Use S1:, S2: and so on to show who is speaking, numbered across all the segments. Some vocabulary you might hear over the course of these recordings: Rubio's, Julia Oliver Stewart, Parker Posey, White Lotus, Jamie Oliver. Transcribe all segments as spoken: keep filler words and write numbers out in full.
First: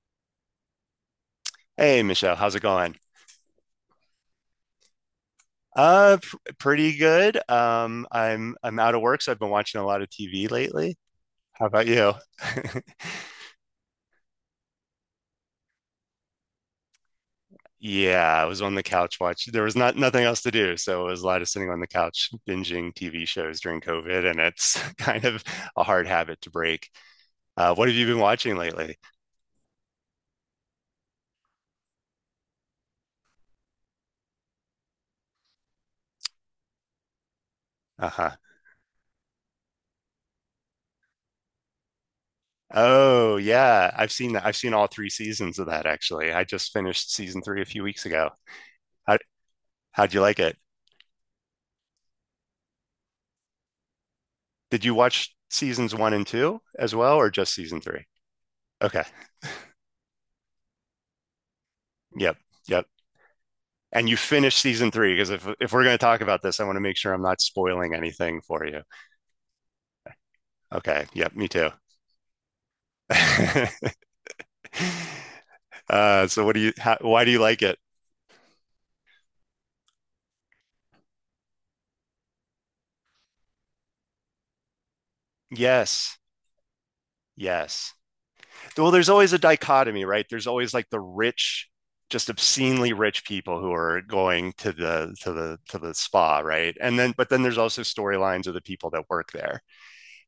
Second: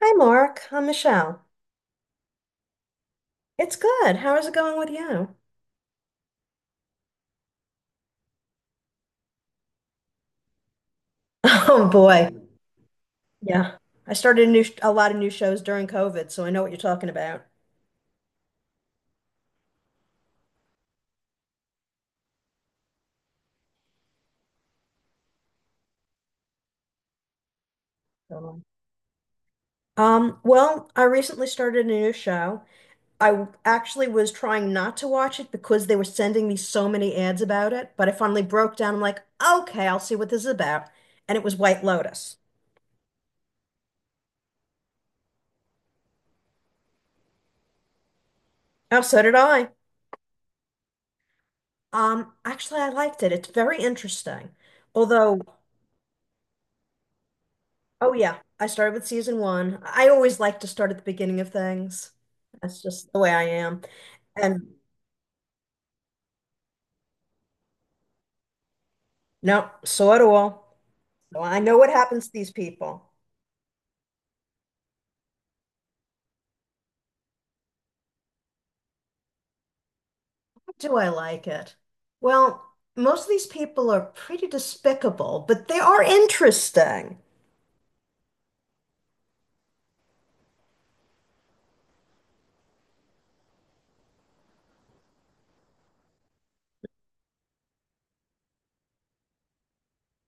S1: Hi, Mark. I'm Michelle.
S2: Hey Michelle, how's it going?
S1: It's good. How is it going with you?
S2: Uh, pr pretty good. Um, I'm I'm out of work, so I've been watching a lot of T V lately. How about
S1: Oh
S2: you?
S1: boy. Yeah. I started a new a lot of new shows during COVID, so I know what you're talking about.
S2: Yeah, I was on the couch watching. There was not nothing else to do, so it was a lot of sitting on the couch binging T V shows during COVID, and it's kind of a hard habit to break. Uh, what have you been watching
S1: Totally.
S2: lately?
S1: Um, well, I recently started a new show. I w- actually, was trying not to watch it because they were sending me so many ads about it, but I
S2: Uh-huh.
S1: finally broke down. I'm like, okay, I'll see what this is about. And it was White Lotus.
S2: Oh yeah, I've seen that. I've seen all three seasons of that actually. I just finished season three a few weeks ago.
S1: Oh,
S2: How
S1: so did I.
S2: how'd you like it?
S1: Um, actually, I liked it. It's very interesting.
S2: Did you watch
S1: Although
S2: seasons one and two as well, or just season three?
S1: oh yeah, I started
S2: Okay.
S1: with season one. I always like to start at the beginning of things.
S2: Yep.
S1: That's
S2: Yep.
S1: just the way I am.
S2: And you finished
S1: And
S2: season three because if if we're going to talk about this, I want to make sure I'm not spoiling anything for you.
S1: no, so do all.
S2: Okay. Yep.
S1: So
S2: Me
S1: I
S2: too.
S1: know what happens to these people.
S2: Uh, so what do you? How, why do you like it?
S1: Do I like it? Well, most of these people are pretty despicable, but they are
S2: Yes.
S1: interesting.
S2: Yes. Well, there's always a dichotomy, right? There's always like the rich, just obscenely rich people who are going to the to the to the spa, right? And then, but then there's also storylines of the people that work there.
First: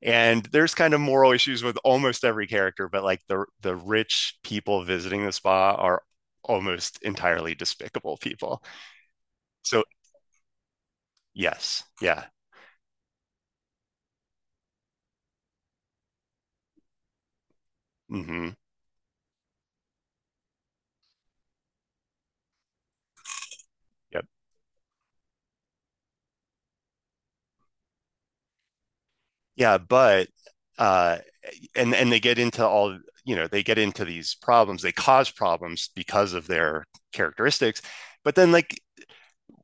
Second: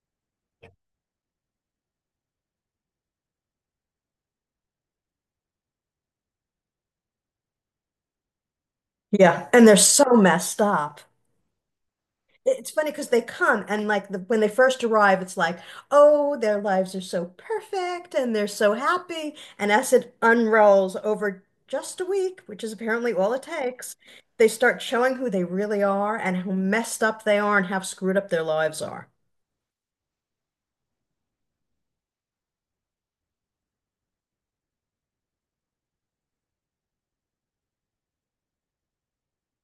S2: And there's kind of moral issues with almost every character, but like the the rich people visiting the spa are almost entirely despicable people.
S1: Yeah, and they're
S2: So
S1: so messed up.
S2: yes, yeah,
S1: It's funny because they come and like the, when they first arrive, it's like, oh, their lives are so perfect and they're
S2: hmm
S1: so happy. And as it unrolls over just a week, which is apparently all it takes,
S2: yep,
S1: they start showing who they really are and how messed up they are and how screwed up their lives are.
S2: yeah. But uh, and and they get into all you know they get into these problems. They cause problems because of their characteristics. But then, like,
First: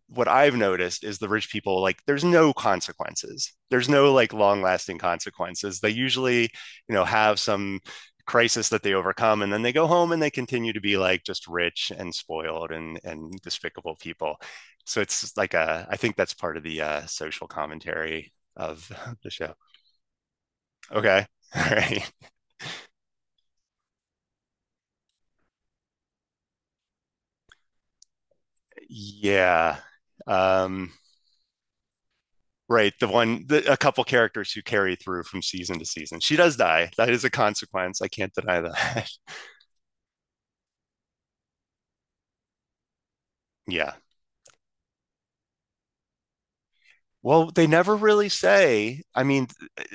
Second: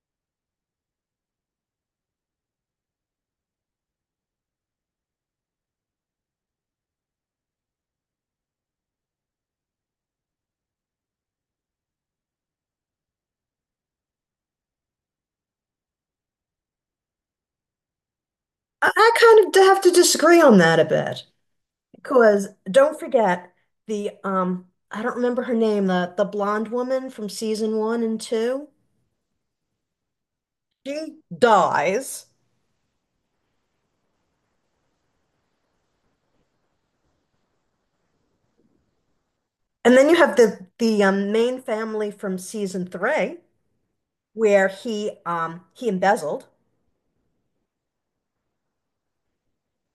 S2: what I've noticed is the rich people, like, there's no consequences. There's no like long lasting consequences. They usually, you know, have some crisis that they overcome and then they go home and they continue to be like just rich and spoiled and and despicable people, so it's like a, I think that's part of the uh, social commentary of
S1: I, I
S2: the show.
S1: kind of have to disagree on that a bit
S2: Okay. All right.
S1: because don't forget the um I don't remember her name, the the blonde woman from season one and two.
S2: Yeah. Um,
S1: She dies.
S2: right, the one, the, a couple characters who carry through from season to season. She does die. That is a consequence. I can't deny that.
S1: And then you have the the um, main family from season three,
S2: Yeah.
S1: where he um he embezzled.
S2: Well, they never really say. I mean,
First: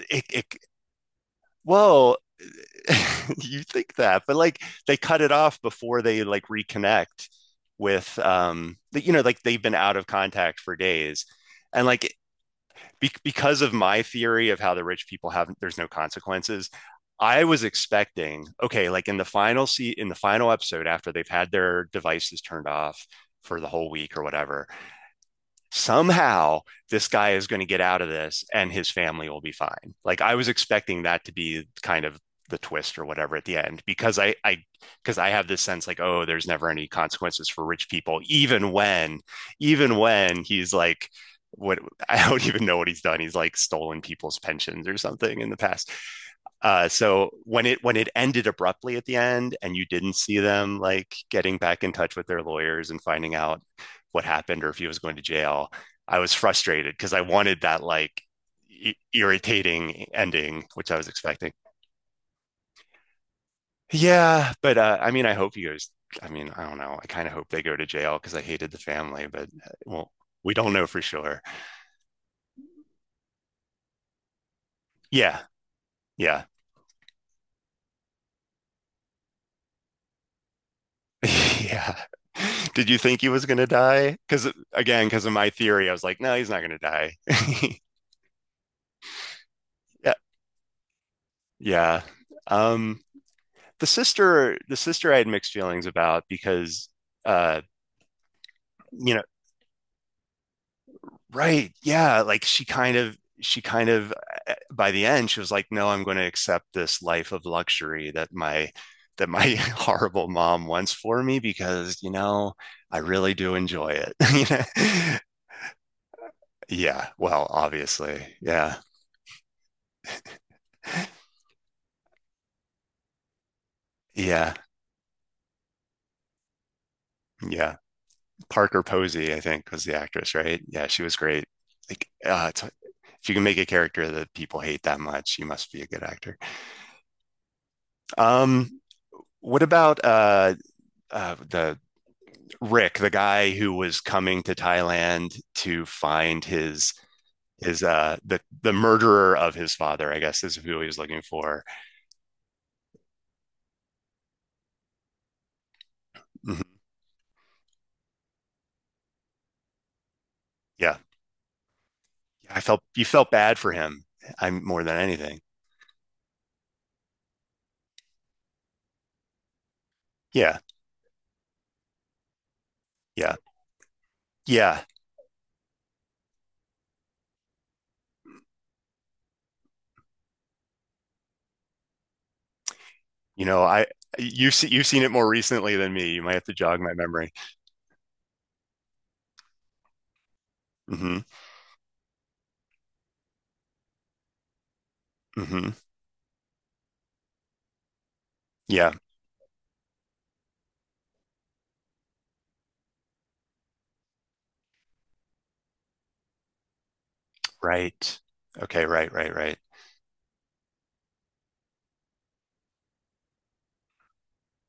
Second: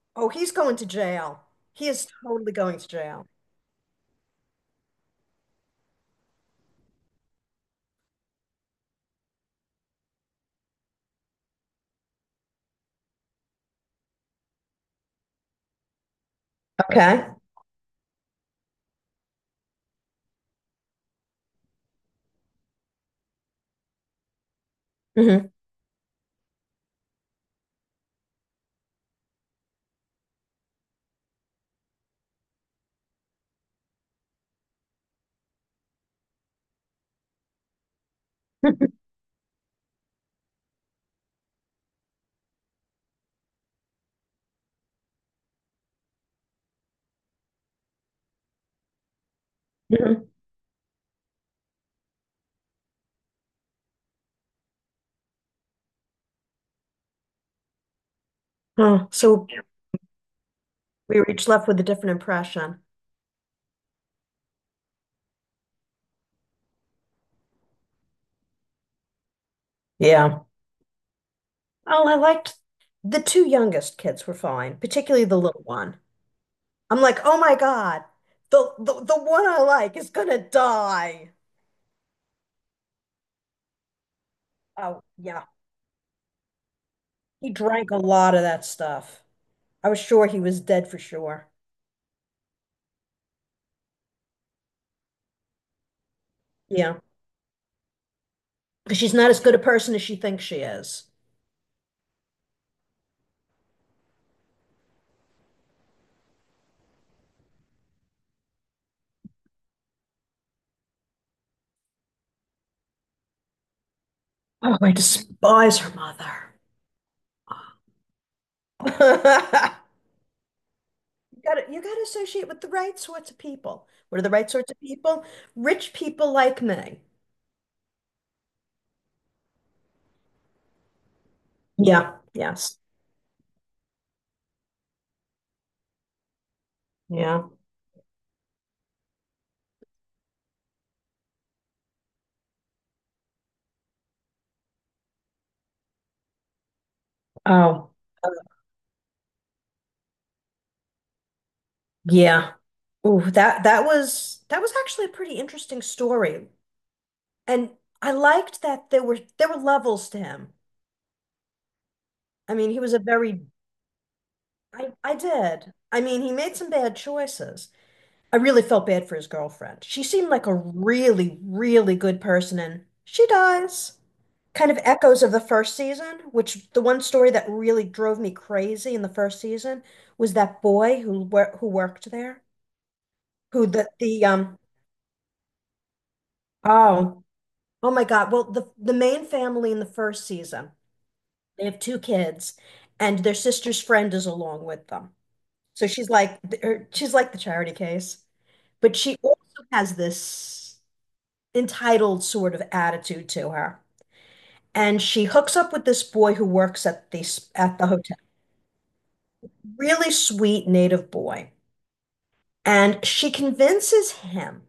S2: it,
S1: Oh,
S2: it
S1: he's going to jail. He is
S2: well,
S1: totally going to jail.
S2: you think that, but like they cut it off before they like reconnect with um, the, you know, like they've been out of contact for days. And like be- because of my theory of how the rich people have there's no consequences,
S1: Okay.
S2: I was expecting, okay, like in the final seat in the final episode after they've had their devices turned off for the whole week or whatever,
S1: Hmm.
S2: somehow this guy is going to get out of this and his family will be fine. Like I was expecting that to be kind of the twist or whatever at the end because I I because I have this sense like, oh, there's never any consequences for rich people, even when even when he's like what. I don't even know what he's done. He's like stolen people's pensions or something in the past. Uh, so when it when it ended abruptly at the end, and you didn't
S1: Hmm.
S2: see them like getting back in touch with their lawyers and finding out what happened or if he was going to jail, I was frustrated because I wanted that like i-
S1: Oh, so
S2: irritating ending, which I was
S1: we were each
S2: expecting.
S1: left with a different impression.
S2: Yeah, but uh, I mean, I hope he goes. I mean, I don't know. I kind of hope they go to jail because I hated the family, but uh, well,
S1: Yeah.
S2: we don't know for sure.
S1: Oh, I liked the two youngest kids were fine, particularly the
S2: Yeah,
S1: little one.
S2: yeah.
S1: I'm like, oh my God, the the, the one I like is gonna die.
S2: Yeah. Did you think he was gonna die? Because
S1: Oh
S2: again, because of
S1: yeah.
S2: my theory, I was like, no, he's not gonna die.
S1: He drank a lot of that stuff. I was
S2: Yeah,
S1: sure he was dead for sure.
S2: yeah. Um, the sister, the sister, I had mixed feelings about because,
S1: Yeah.
S2: uh,
S1: Because
S2: you
S1: she's
S2: know,
S1: not as good a person as she thinks she is.
S2: right? Yeah, like she kind of, she kind of, uh, by the end, she was like, no, I'm going to accept this life of luxury that my that my horrible mom wants for me because, you know, I really do enjoy it. You
S1: Oh, I
S2: know?
S1: despise her
S2: Yeah. Well,
S1: mother.
S2: obviously, yeah.
S1: You gotta, you gotta associate with the right sorts of people. What are the right
S2: Yeah,
S1: sorts of people? Rich people like me.
S2: yeah. Parker Posey, I think, was the actress, right? Yeah, she was great. Like,
S1: Yeah.
S2: uh, it's,
S1: Yes.
S2: if you can make a character that people hate that much, you must be a good actor.
S1: Yeah.
S2: Um, what about uh, uh, the Rick, the guy who was coming to Thailand to find his his
S1: Oh,
S2: uh the the murderer of his father? I guess is who he was looking for.
S1: yeah. Oh, that that was that was actually a pretty interesting story.
S2: Mhm.
S1: And I liked that there were there were levels to him.
S2: Yeah,
S1: I
S2: I
S1: mean, he
S2: felt
S1: was a
S2: you felt
S1: very
S2: bad for him. I'm more
S1: I
S2: than
S1: I
S2: anything.
S1: did. I mean, he made some bad choices. I really felt bad for his girlfriend. She seemed like a
S2: Yeah,
S1: really, really good person, and she
S2: yeah,
S1: dies. Kind of
S2: yeah.
S1: echoes of the first season, which the one story that really drove me crazy in the first season was that boy who wor who worked there,
S2: You know,
S1: who
S2: I
S1: the the
S2: you've
S1: um
S2: seen you've seen it more recently than me. You might have to jog my
S1: oh
S2: memory.
S1: oh my God. Well, the the main family in the first season,
S2: Hmm.
S1: they have two kids, and their sister's friend is along with them.
S2: Hmm.
S1: So she's like her, she's like the charity case,
S2: Yeah.
S1: but she also has this entitled sort of attitude to her. And she hooks up with this boy who works at the at the hotel.
S2: Right. Okay. Right. Right. Right.
S1: Really sweet native boy. And she convinces him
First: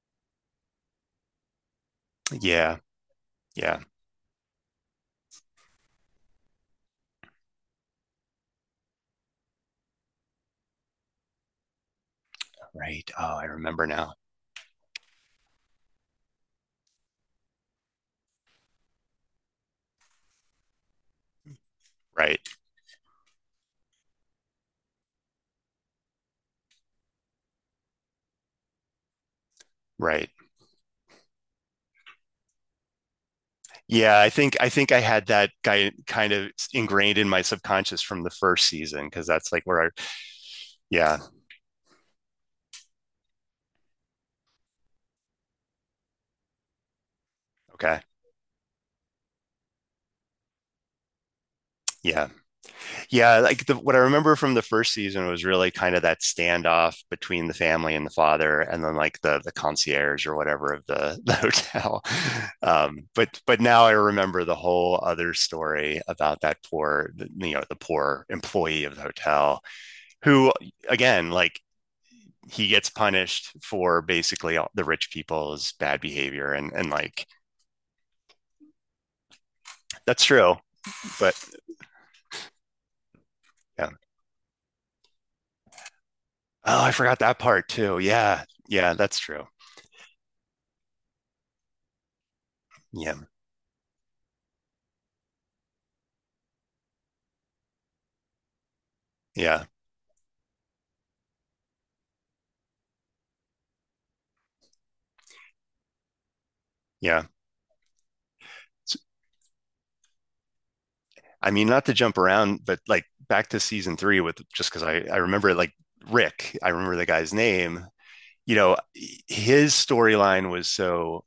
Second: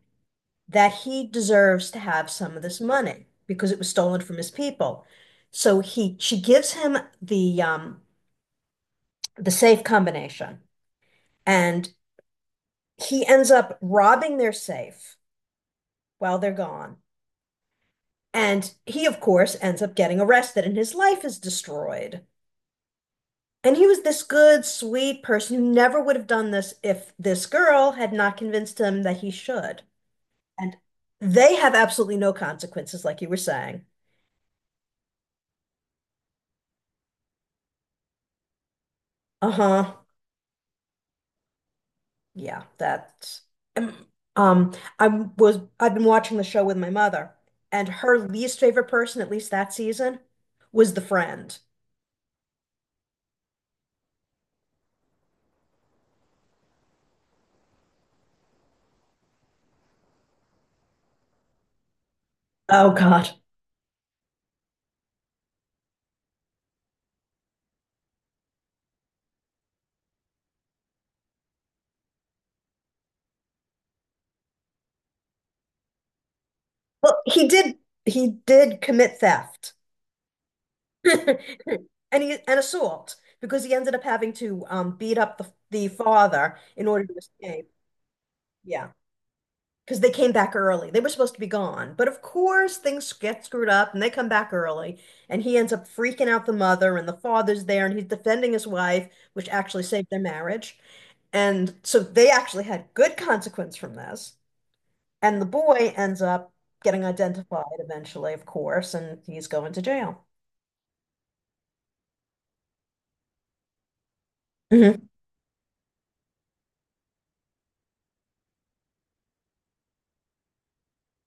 S1: that he deserves to have some of
S2: Yeah.
S1: this money because it
S2: Yeah.
S1: was stolen from his people. So he she gives him the um the safe combination and
S2: Right.
S1: he
S2: Oh, I
S1: ends up
S2: remember now.
S1: robbing their safe while they're gone. And he, of course, ends up getting arrested and his life is destroyed.
S2: Right.
S1: And he was this good, sweet person who never would have done this if this girl had not convinced him that he should.
S2: Right.
S1: And they have absolutely no consequences, like you were saying.
S2: Yeah. I think I think I had that guy kind of ingrained in my subconscious from the first season because that's like where I.
S1: Uh-huh.
S2: Yeah.
S1: Yeah, that's um um, I was I've been watching the show with my mother, and
S2: Okay.
S1: her least favorite person, at least that season, was the friend.
S2: Yeah. Yeah, like the, what I remember from the first season was really kind of that standoff between the family and the father, and then like the the concierge or whatever of the, the hotel.
S1: Oh
S2: Um,
S1: God.
S2: but but now I remember the whole other story about that poor, you know, the poor employee of the hotel who, again, like he gets punished for basically all the rich people's bad behavior, and and
S1: Well,
S2: like
S1: he did he did commit theft.
S2: that's true. But
S1: And he an assault because he
S2: yeah.
S1: ended up having to um, beat up the the father
S2: Oh,
S1: in
S2: I
S1: order to
S2: forgot that part
S1: escape.
S2: too. Yeah,
S1: Yeah,
S2: yeah, that's true.
S1: because they came back early. They were supposed to be gone, but of course things
S2: Yeah,
S1: get screwed up and they come back early. And he ends up freaking out the mother, and the father's there, and he's defending his wife, which
S2: yeah,
S1: actually saved their marriage. And so they actually had good consequence from this. And the boy ends up getting
S2: yeah.
S1: identified eventually, of course, and he's going to jail.
S2: I mean, not to jump around, but like back to season three with, just because I,
S1: Hmm.
S2: I remember like Rick, I remember the guy's name, you know, his storyline was so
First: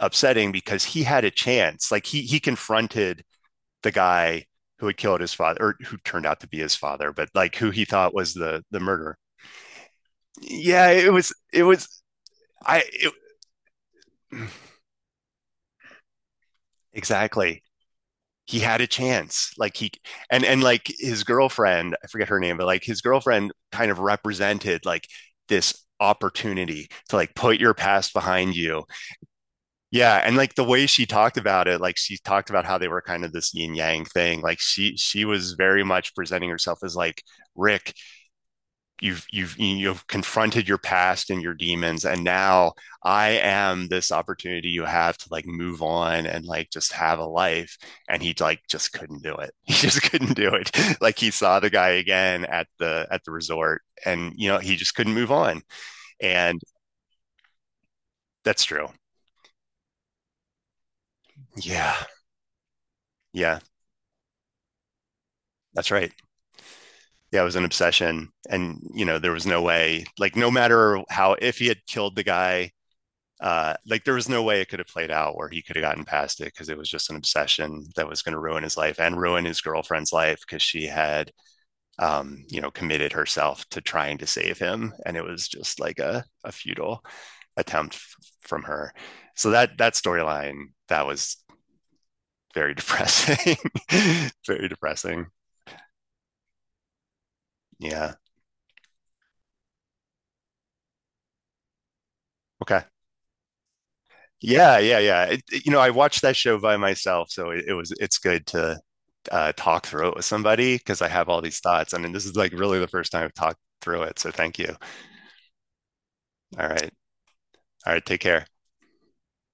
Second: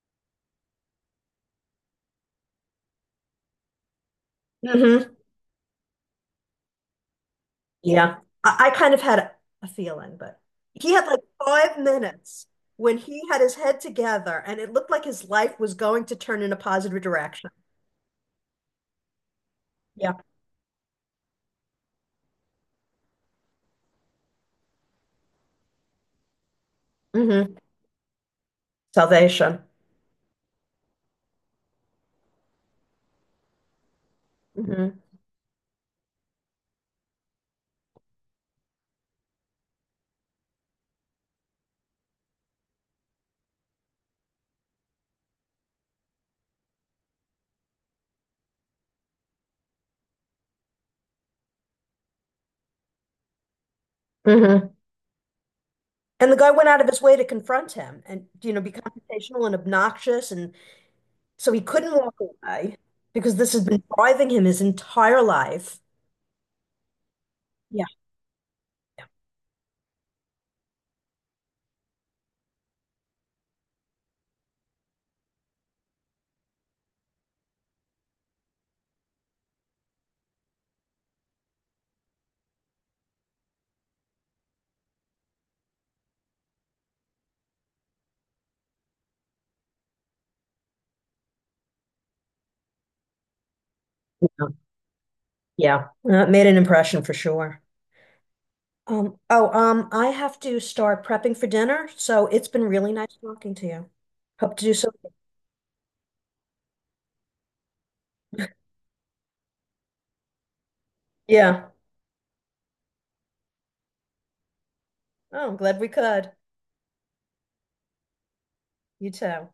S2: upsetting because he had a chance. Like he he confronted the guy who had
S1: Hmm.
S2: killed his father or who turned out to be his father, but like who he thought
S1: Yeah.
S2: was the
S1: I, I
S2: the
S1: kind of
S2: murderer.
S1: had a feeling, but
S2: Yeah,
S1: he had
S2: it
S1: like
S2: was it
S1: five
S2: was
S1: minutes
S2: I
S1: when
S2: it,
S1: he had his head together and it looked like his life was going to turn in a positive direction.
S2: exactly. He had a chance. Like he
S1: Yeah.
S2: and and like his girlfriend, I forget her name, but like his girlfriend kind of represented like this opportunity to like
S1: Hmm.
S2: put your past behind you.
S1: Salvation.
S2: Yeah. And like the way she talked about it, like she talked about how they were kind of this yin yang thing, like she
S1: Hmm.
S2: she was very much presenting herself as like, Rick, you've you've you've confronted your past and your demons, and now I am this opportunity you have to like move on and like just have a life. And he like just couldn't do it. He just couldn't do it. Like he saw the guy again at the at the resort and, you know,
S1: Hmm.
S2: he just couldn't move on.
S1: And the guy
S2: And
S1: went out of his way to confront him and, you know,
S2: that's
S1: be
S2: true.
S1: confrontational and obnoxious. And so he couldn't
S2: Yeah.
S1: walk away because this
S2: Yeah,
S1: has been driving him his entire life.
S2: that's right. Yeah, it was an
S1: Yeah.
S2: obsession. And, you know, there was no way, like, no matter how, if he had killed the guy, uh, like there was no way it could have played out where he could have gotten past it because it was just an obsession that was going to ruin his life and ruin his girlfriend's life because she had, um, you know, committed herself to trying to save him, and it was just like a, a futile attempt f- from her. So that that storyline, that was very depressing.
S1: Yeah.
S2: Very depressing.
S1: Yeah. Uh, It made an impression for sure.
S2: Yeah.
S1: Um, oh, um, I have to start prepping for dinner, so it's been
S2: Okay.
S1: really nice talking to you. Hope to do
S2: Yeah,
S1: so.
S2: yeah, yeah. It, it- you know, I watched that show by myself, so it, it was, it's good to uh, talk through it with somebody because I have all these
S1: Yeah.
S2: thoughts. I mean, this is like really the first time I've talked through it. So thank you.
S1: Oh, I'm glad we could.
S2: All right. All right. Take care.
S1: You too.